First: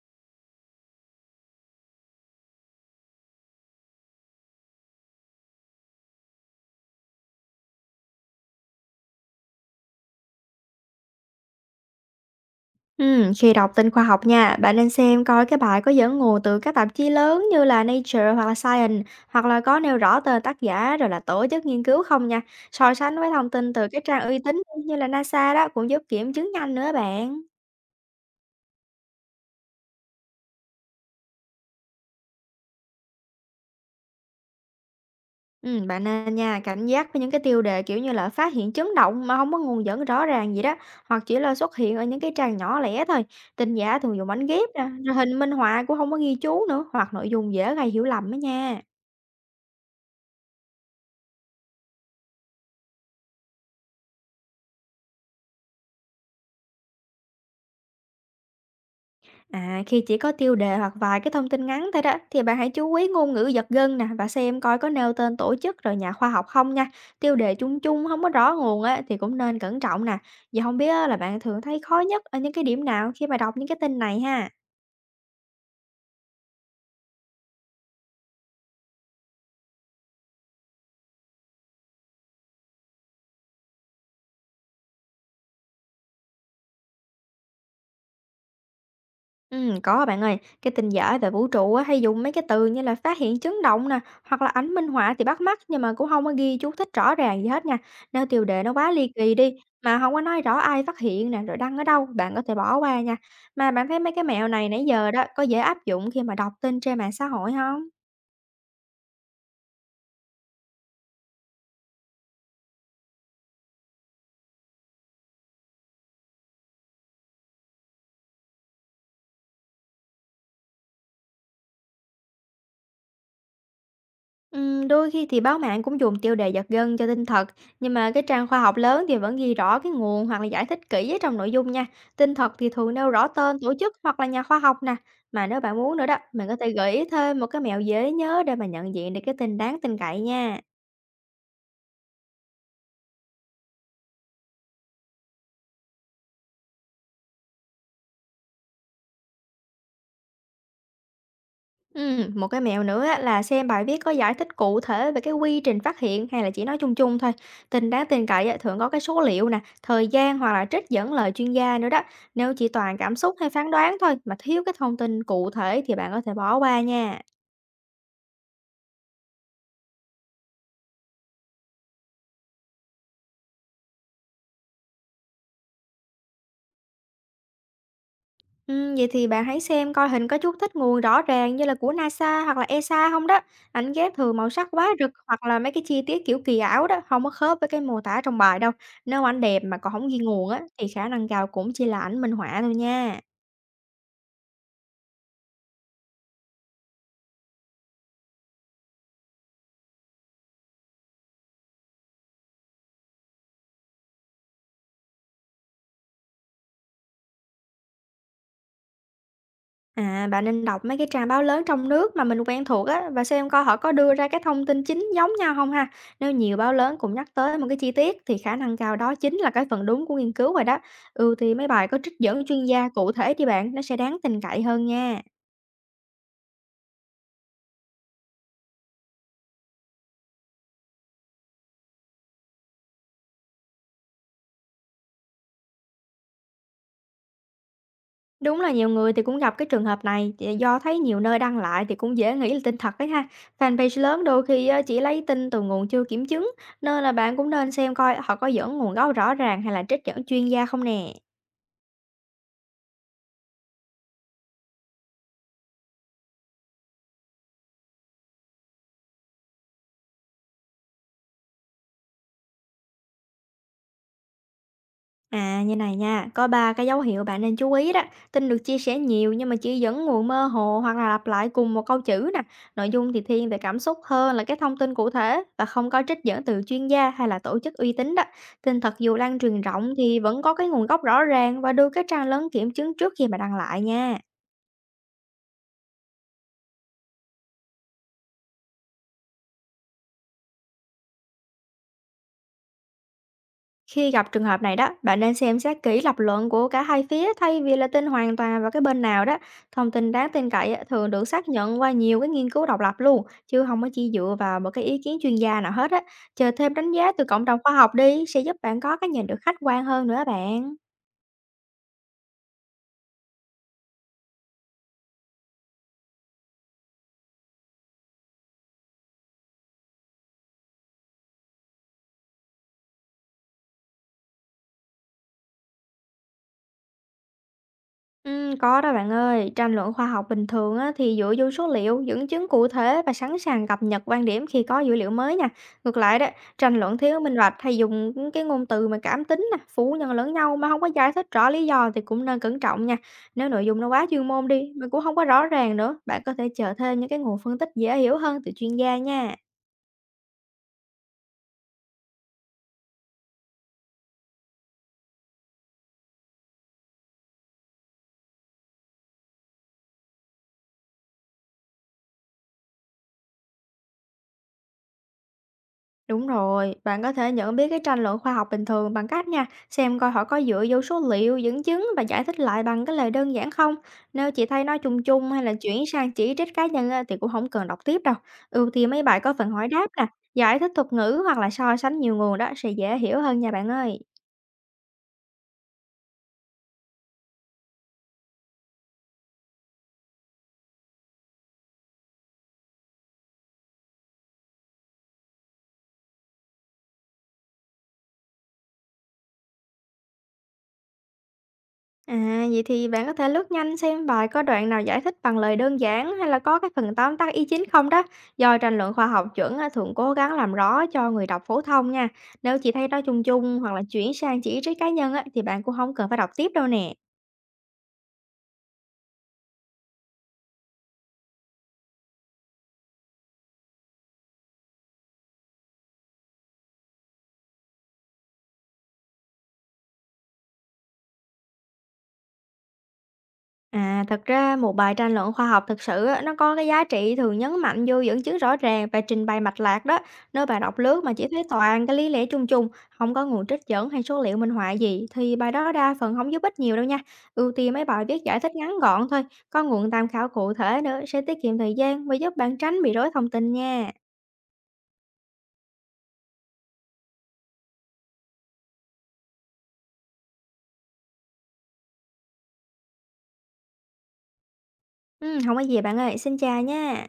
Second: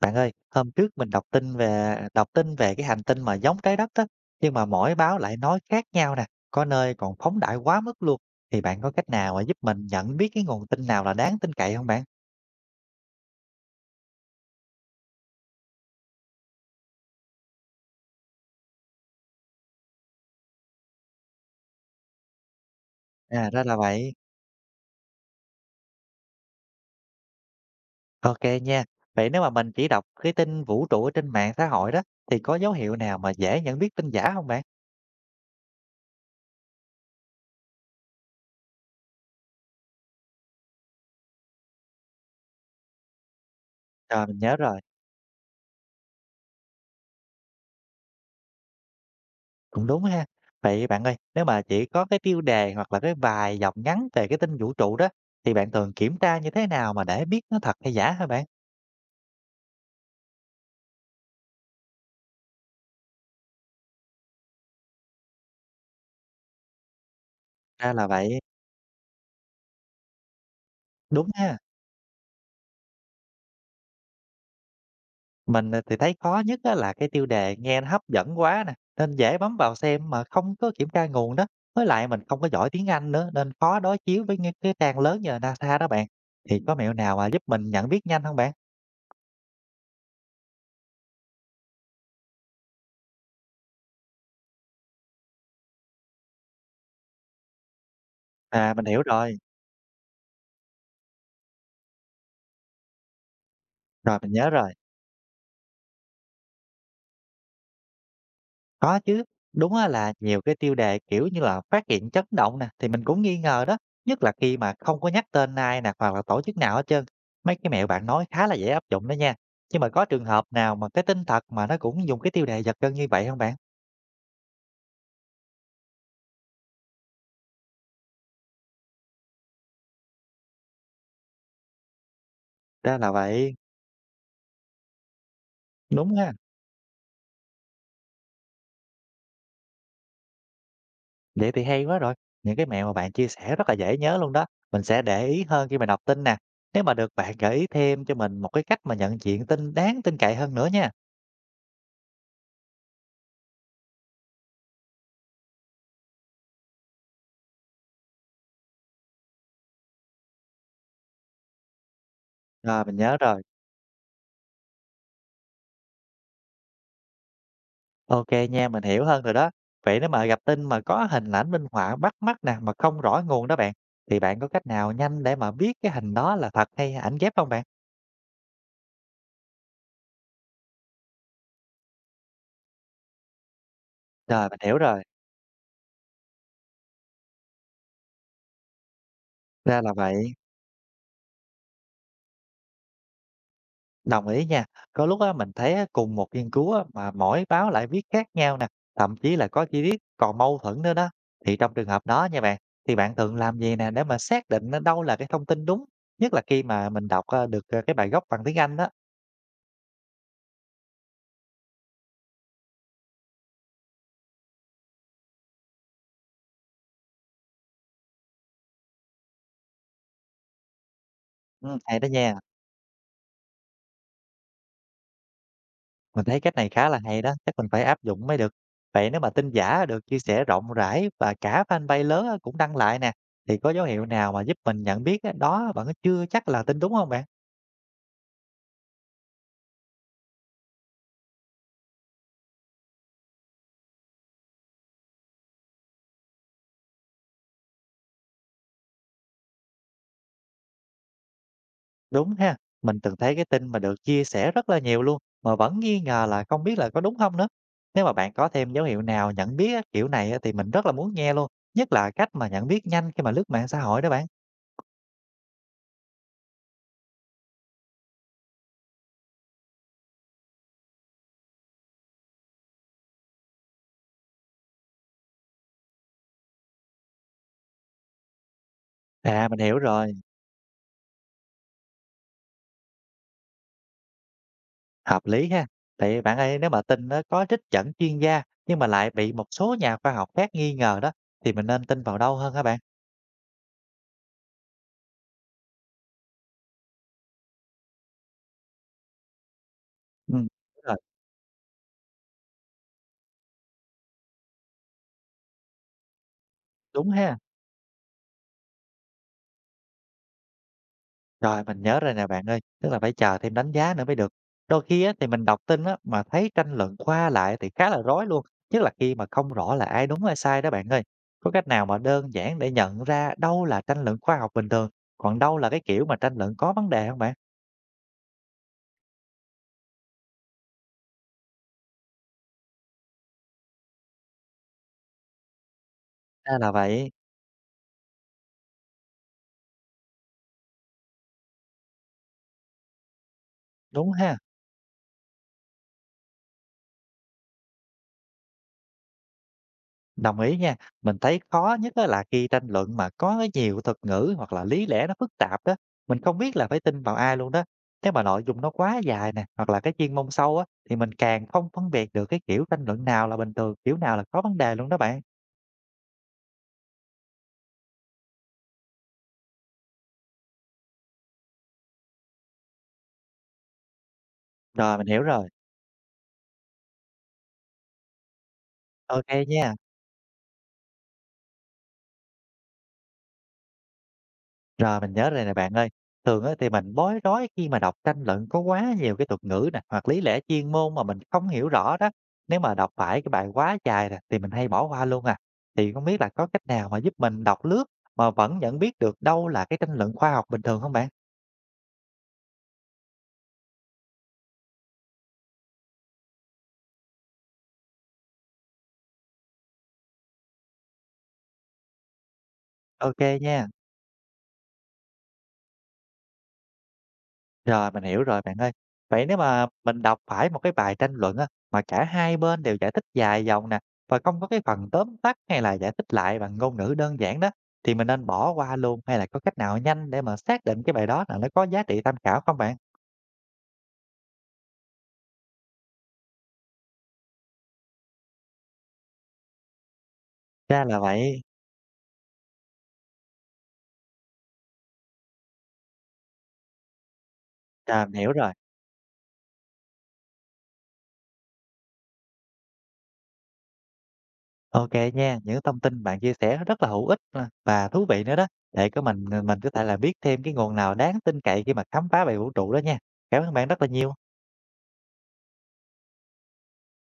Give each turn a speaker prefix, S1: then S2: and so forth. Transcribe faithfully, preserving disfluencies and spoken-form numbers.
S1: Bạn ơi, hôm trước mình đọc tin về đọc tin về cái hành tinh mà giống Trái Đất đó, nhưng mà mỗi báo lại nói khác nhau nè, có nơi còn phóng đại quá mức luôn. Thì bạn có cách nào mà giúp mình nhận biết cái nguồn tin nào là đáng tin cậy không bạn?
S2: Ừm, khi đọc tin khoa học nha, bạn nên xem coi cái bài có dẫn nguồn từ các tạp chí lớn như là Nature hoặc là Science, hoặc là có nêu rõ tên tác giả rồi là tổ chức nghiên cứu không nha. So sánh với
S1: À,
S2: thông
S1: ra
S2: tin
S1: là
S2: từ các
S1: vậy.
S2: trang uy tín như là na sa đó cũng giúp kiểm chứng nhanh nữa bạn.
S1: Ok nha. Vậy nếu mà mình chỉ đọc cái tin vũ trụ ở trên mạng xã hội đó, thì có dấu hiệu nào mà dễ nhận biết tin giả không bạn?
S2: Ừm, bạn nên nha, cảnh giác với những cái tiêu đề kiểu như là phát hiện chấn động mà không có nguồn dẫn rõ ràng gì đó, hoặc chỉ là xuất hiện ở những cái trang nhỏ lẻ thôi. Tin giả thường
S1: Rồi,
S2: dùng
S1: mình
S2: ảnh
S1: nhớ
S2: ghép
S1: rồi.
S2: nè, rồi hình minh họa cũng không có ghi chú nữa, hoặc nội dung dễ gây hiểu lầm đó nha.
S1: Cũng đúng ha. Vậy bạn ơi, nếu mà chỉ có cái tiêu đề hoặc là cái vài dòng ngắn về cái tin vũ trụ đó, thì bạn thường kiểm tra như thế nào mà để biết nó thật hay giả hả bạn?
S2: À, khi chỉ có tiêu đề hoặc vài cái thông tin ngắn thôi đó thì bạn hãy chú ý ngôn ngữ giật gân nè và xem coi có nêu tên tổ chức rồi nhà khoa học không nha. Tiêu đề chung
S1: Ra là
S2: chung không có
S1: vậy,
S2: rõ nguồn á thì cũng nên cẩn trọng nè. Vậy không biết á, là
S1: đúng
S2: bạn
S1: ha.
S2: thường thấy khó nhất ở những cái điểm nào khi mà đọc những cái tin này ha?
S1: Mình, à, thì thấy khó nhất á là cái tiêu đề nghe nó hấp dẫn quá nè, nên dễ bấm vào xem mà không có kiểm tra nguồn đó. Với lại mình không có giỏi tiếng Anh nữa nên khó đối chiếu với những cái trang lớn như là NASA đó bạn. Thì có mẹo nào mà giúp mình nhận biết nhanh không bạn?
S2: Ừm, có bạn ơi, cái tin dở về vũ trụ á, hay dùng mấy cái từ như là phát hiện chấn động nè, hoặc là ảnh minh họa thì bắt mắt nhưng mà cũng không có ghi chú thích rõ ràng gì hết nha. Nếu tiêu đề nó
S1: À, mình
S2: quá
S1: hiểu
S2: ly kỳ
S1: rồi,
S2: đi mà không có nói rõ ai phát hiện nè, rồi đăng ở đâu, bạn có thể bỏ qua nha. Mà bạn thấy mấy
S1: rồi
S2: cái
S1: mình
S2: mẹo
S1: nhớ
S2: này
S1: rồi.
S2: nãy giờ đó có dễ áp dụng khi mà đọc tin trên mạng xã hội không?
S1: Có chứ, đúng á là nhiều cái tiêu đề, kiểu như là, phát hiện chấn động nè, thì mình cũng nghi ngờ đó, nhất là khi mà không có nhắc tên ai nè, hoặc là tổ chức nào hết trơn. Mấy cái mẹo bạn nói khá là dễ áp dụng đó nha. Nhưng mà có trường hợp nào mà cái tin thật mà nó cũng dùng cái tiêu đề giật gân như vậy không bạn?
S2: Ừm, đôi khi thì báo mạng cũng dùng tiêu đề giật gân cho tin thật, nhưng mà cái trang khoa học lớn thì vẫn ghi rõ cái nguồn hoặc là giải thích kỹ ở trong nội dung nha. Tin thật thì thường
S1: Ra
S2: nêu
S1: là
S2: rõ
S1: vậy,
S2: tên, tổ chức hoặc là nhà khoa học nè. Mà nếu bạn muốn nữa
S1: đúng
S2: đó,
S1: ha,
S2: mình có thể gợi ý thêm một cái mẹo dễ nhớ để mà nhận diện được cái tin đáng tin cậy nha.
S1: vậy thì hay quá rồi. Những cái mẹo mà bạn chia sẻ rất là dễ nhớ luôn đó, mình sẽ để ý hơn khi mà đọc tin nè. Nếu mà được bạn gợi ý thêm cho mình một cái cách mà nhận diện tin đáng tin cậy hơn nữa nha.
S2: Ừm, một cái mẹo nữa á, là xem bài viết có giải thích cụ thể về cái quy trình phát hiện hay là chỉ nói chung chung thôi. Tin đáng tin cậy á, thường có cái số liệu nè, thời gian hoặc là trích dẫn lời chuyên gia nữa đó. Nếu chỉ
S1: Rồi, mình
S2: toàn
S1: nhớ
S2: cảm xúc
S1: rồi.
S2: hay phán đoán thôi mà thiếu cái thông tin cụ thể thì bạn có thể bỏ qua nha.
S1: OK nha, mình hiểu hơn rồi đó. Vậy nếu mà gặp tin mà có hình ảnh minh họa bắt mắt nè, mà không rõ nguồn đó bạn, thì bạn có cách nào nhanh để mà biết cái hình đó là thật hay ảnh ghép không bạn?
S2: Ừm, vậy thì bạn hãy xem coi hình có chút thích nguồn rõ ràng như là của na sa hoặc là e ét a không đó. Ảnh ghép thường
S1: Rồi,
S2: màu
S1: mình
S2: sắc
S1: hiểu
S2: quá
S1: rồi,
S2: rực hoặc là mấy cái chi tiết kiểu kỳ ảo đó, không có khớp với cái mô tả trong bài đâu. Nếu ảnh đẹp mà
S1: ra là
S2: còn không ghi
S1: vậy.
S2: nguồn á, thì khả năng cao cũng chỉ là ảnh minh họa thôi nha.
S1: Đồng ý nha. Có lúc á, mình thấy á, cùng một nghiên cứu á, mà mỗi báo lại viết khác nhau nè, thậm chí là có chi tiết còn mâu thuẫn nữa đó. Thì trong trường hợp đó nha bạn, thì bạn thường làm gì nè để mà xác định á, đâu là cái thông tin đúng, nhất là khi mà mình đọc ơ, được, ờ, cái bài gốc bằng tiếng Anh đó?
S2: À, bạn nên đọc mấy cái trang báo lớn trong nước mà mình quen thuộc á và xem coi họ có đưa ra cái thông tin chính giống nhau không ha. Nếu nhiều báo lớn cũng nhắc tới một cái chi tiết thì khả năng cao đó chính là cái phần đúng của nghiên cứu rồi đó. Ừ thì mấy
S1: Ừm,
S2: bài
S1: hay
S2: có
S1: đó
S2: trích
S1: nha.
S2: dẫn chuyên gia cụ thể đi bạn, nó sẽ đáng tin cậy hơn nha.
S1: Mình thấy cách này khá là hay đó, chắc mình phải áp dụng mới được. Vậy nếu mà tin giả được chia sẻ rộng rãi và cả fanpage lớn á cũng đăng lại nè, thì có dấu hiệu nào mà giúp mình nhận biết á, đó bạn chưa chắc là tin đúng không bạn?
S2: Đúng là nhiều người thì cũng gặp cái trường hợp này thì do thấy nhiều nơi đăng lại thì cũng dễ nghĩ là tin thật đấy ha. Fanpage lớn đôi khi ờ, chỉ lấy tin từ nguồn chưa kiểm chứng nên là bạn cũng nên xem coi họ có dẫn nguồn gốc rõ ràng hay là trích dẫn chuyên gia không nè.
S1: Đúng ha, mình từng thấy cái tin mà được chia sẻ rất là nhiều luôn, mà vẫn nghi ngờ là không biết là có đúng không nữa. Nếu mà bạn có thêm dấu hiệu nào nhận biết á, kiểu này á, thì mình rất là muốn nghe luôn, nhất là cách mà nhận biết nhanh khi mà lướt mạng xã hội đó bạn.
S2: À như này nha, có ba cái dấu hiệu bạn nên chú ý đó. Tin được chia sẻ nhiều nhưng mà chỉ dẫn nguồn mơ hồ hoặc là lặp lại cùng một câu chữ nè. Nội dung thì thiên về cảm xúc hơn là cái thông tin cụ thể và không có trích dẫn từ chuyên gia hay là tổ chức uy tín đó. Tin thật dù lan
S1: À, mình
S2: truyền
S1: hiểu
S2: rộng
S1: rồi.
S2: thì vẫn có cái nguồn gốc rõ ràng và đưa cái trang lớn kiểm chứng trước khi mà đăng lại nha.
S1: Hợp lý ha. Tại bạn ơi, nếu mà tin nó có trích dẫn chuyên gia nhưng mà lại bị một số nhà khoa học khác nghi ngờ đó thì mình nên tin vào đâu hơn hả bạn?
S2: Khi gặp trường hợp này đó, bạn nên xem xét kỹ lập luận của cả hai phía thay vì là tin hoàn toàn vào cái bên nào đó. Thông tin
S1: Ừ,
S2: đáng
S1: đúng
S2: tin cậy á,
S1: rồi,
S2: thường được xác nhận qua nhiều cái nghiên cứu độc lập luôn, chứ không có chỉ dựa vào một cái ý kiến chuyên gia nào hết á. Chờ thêm đánh
S1: đúng
S2: giá từ
S1: ha.
S2: cộng đồng khoa học đi sẽ giúp bạn có cái nhìn được khách quan hơn nữa bạn.
S1: Rồi mình nhớ rồi nè bạn ơi, tức là phải chờ thêm đánh giá nữa mới được. Đôi khi á, thì mình đọc tin á, mà thấy tranh luận qua lại thì khá là rối luôn, nhất là khi mà không rõ là ai đúng ai sai đó bạn ơi. Có cách nào mà đơn giản để nhận ra đâu là tranh luận khoa học bình thường, còn đâu là cái kiểu mà tranh luận có vấn đề không bạn?
S2: Ừm, có đó bạn ơi, tranh luận khoa học bình thường á, thì dựa vô số liệu, dẫn chứng cụ thể và sẵn sàng cập nhật quan điểm khi có dữ liệu mới nha. Ngược lại đó,
S1: Ra là
S2: tranh luận
S1: vậy,
S2: thiếu minh bạch hay dùng những cái ngôn từ mà cảm tính nè, phủ nhận lẫn nhau mà không có giải thích rõ lý do thì cũng nên cẩn trọng nha. Nếu nội dung nó quá
S1: đúng
S2: chuyên
S1: ha.
S2: môn đi, mà cũng không có rõ ràng nữa, bạn có thể chờ thêm những cái nguồn phân tích dễ hiểu hơn từ chuyên gia nha.
S1: Đồng ý nha, mình thấy khó nhất á là khi tranh luận mà có cái nhiều thuật ngữ hoặc là lý lẽ nó phức tạp đó, mình không biết là phải tin vào ai luôn đó. Nếu mà nội dung nó quá dài nè, hoặc là cái chuyên môn sâu á, thì mình càng không phân biệt được cái kiểu tranh luận nào là bình thường, kiểu nào là có vấn đề luôn đó bạn.
S2: Đúng rồi, bạn có thể nhận biết cái tranh luận khoa học bình thường bằng cách nha, xem coi họ có dựa vô số liệu, dẫn chứng và giải thích lại bằng cái lời đơn giản không. Nếu chỉ thấy nói
S1: Rồi,
S2: chung
S1: mình hiểu
S2: chung hay
S1: rồi.
S2: là chuyển sang chỉ trích cá nhân á, thì cũng không cần đọc tiếp đâu. Ưu tiên mấy bài
S1: Ok
S2: có phần hỏi
S1: nha.
S2: đáp nè, giải thích thuật ngữ hoặc là so sánh nhiều nguồn đó sẽ dễ hiểu hơn nha bạn ơi.
S1: Rồi mình nhớ rồi nè bạn ơi, thường á thì mình bối rối khi mà đọc tranh luận có quá nhiều cái thuật ngữ nè, hoặc lý lẽ chuyên môn mà mình không hiểu rõ đó. Nếu mà đọc phải cái bài quá dài nè thì mình hay bỏ qua luôn à. Thì không biết là có cách nào mà giúp mình đọc lướt mà vẫn nhận biết được đâu là cái tranh luận khoa học bình thường không bạn?
S2: À, vậy thì bạn có thể lướt nhanh xem bài có đoạn nào giải thích bằng lời đơn giản hay là có cái phần tóm tắt ý chính không đó. Do tranh luận khoa học chuẩn á, thường cố gắng làm rõ cho người đọc phổ thông nha. Nếu chỉ thấy nói
S1: Ok
S2: chung chung
S1: nha.
S2: hoặc là chuyển sang chỉ trích cá nhân á, thì bạn cũng không cần phải đọc tiếp đâu nè.
S1: Rồi, mình hiểu rồi bạn ơi. Vậy nếu mà mình đọc phải một cái bài tranh luận á, mà cả hai bên đều giải thích dài dòng nè, và không có cái phần tóm tắt hay là giải thích lại bằng ngôn ngữ đơn giản đó, thì mình nên bỏ qua luôn hay là có cách nào nhanh để mà xác định cái bài đó là nó có giá trị tham khảo không bạn?
S2: À, thật ra một bài tranh luận khoa học thực sự á, nó có cái giá trị thường nhấn mạnh vô dẫn chứng rõ ràng và trình bày mạch lạc đó. Nếu bạn đọc
S1: Ra là
S2: lướt mà chỉ
S1: vậy.
S2: thấy toàn cái lý lẽ chung chung, không có nguồn trích dẫn hay số liệu minh họa gì thì bài đó đa phần không giúp ích nhiều đâu nha. Ưu tiên mấy bài
S1: Rồi, mình
S2: viết
S1: hiểu
S2: giải
S1: rồi.
S2: thích ngắn gọn thôi, có nguồn tham khảo cụ thể nữa sẽ tiết kiệm thời gian và giúp bạn tránh bị rối thông tin nha.
S1: Ok nha, những thông tin bạn chia sẻ rất là hữu ích nè và thú vị nữa đó. Để có mình mình có thể là biết thêm cái nguồn nào đáng tin cậy khi mà khám phá về vũ trụ đó nha. Cảm ơn bạn rất là nhiều.
S2: Ừ, không có gì bạn ơi, xin chào nha.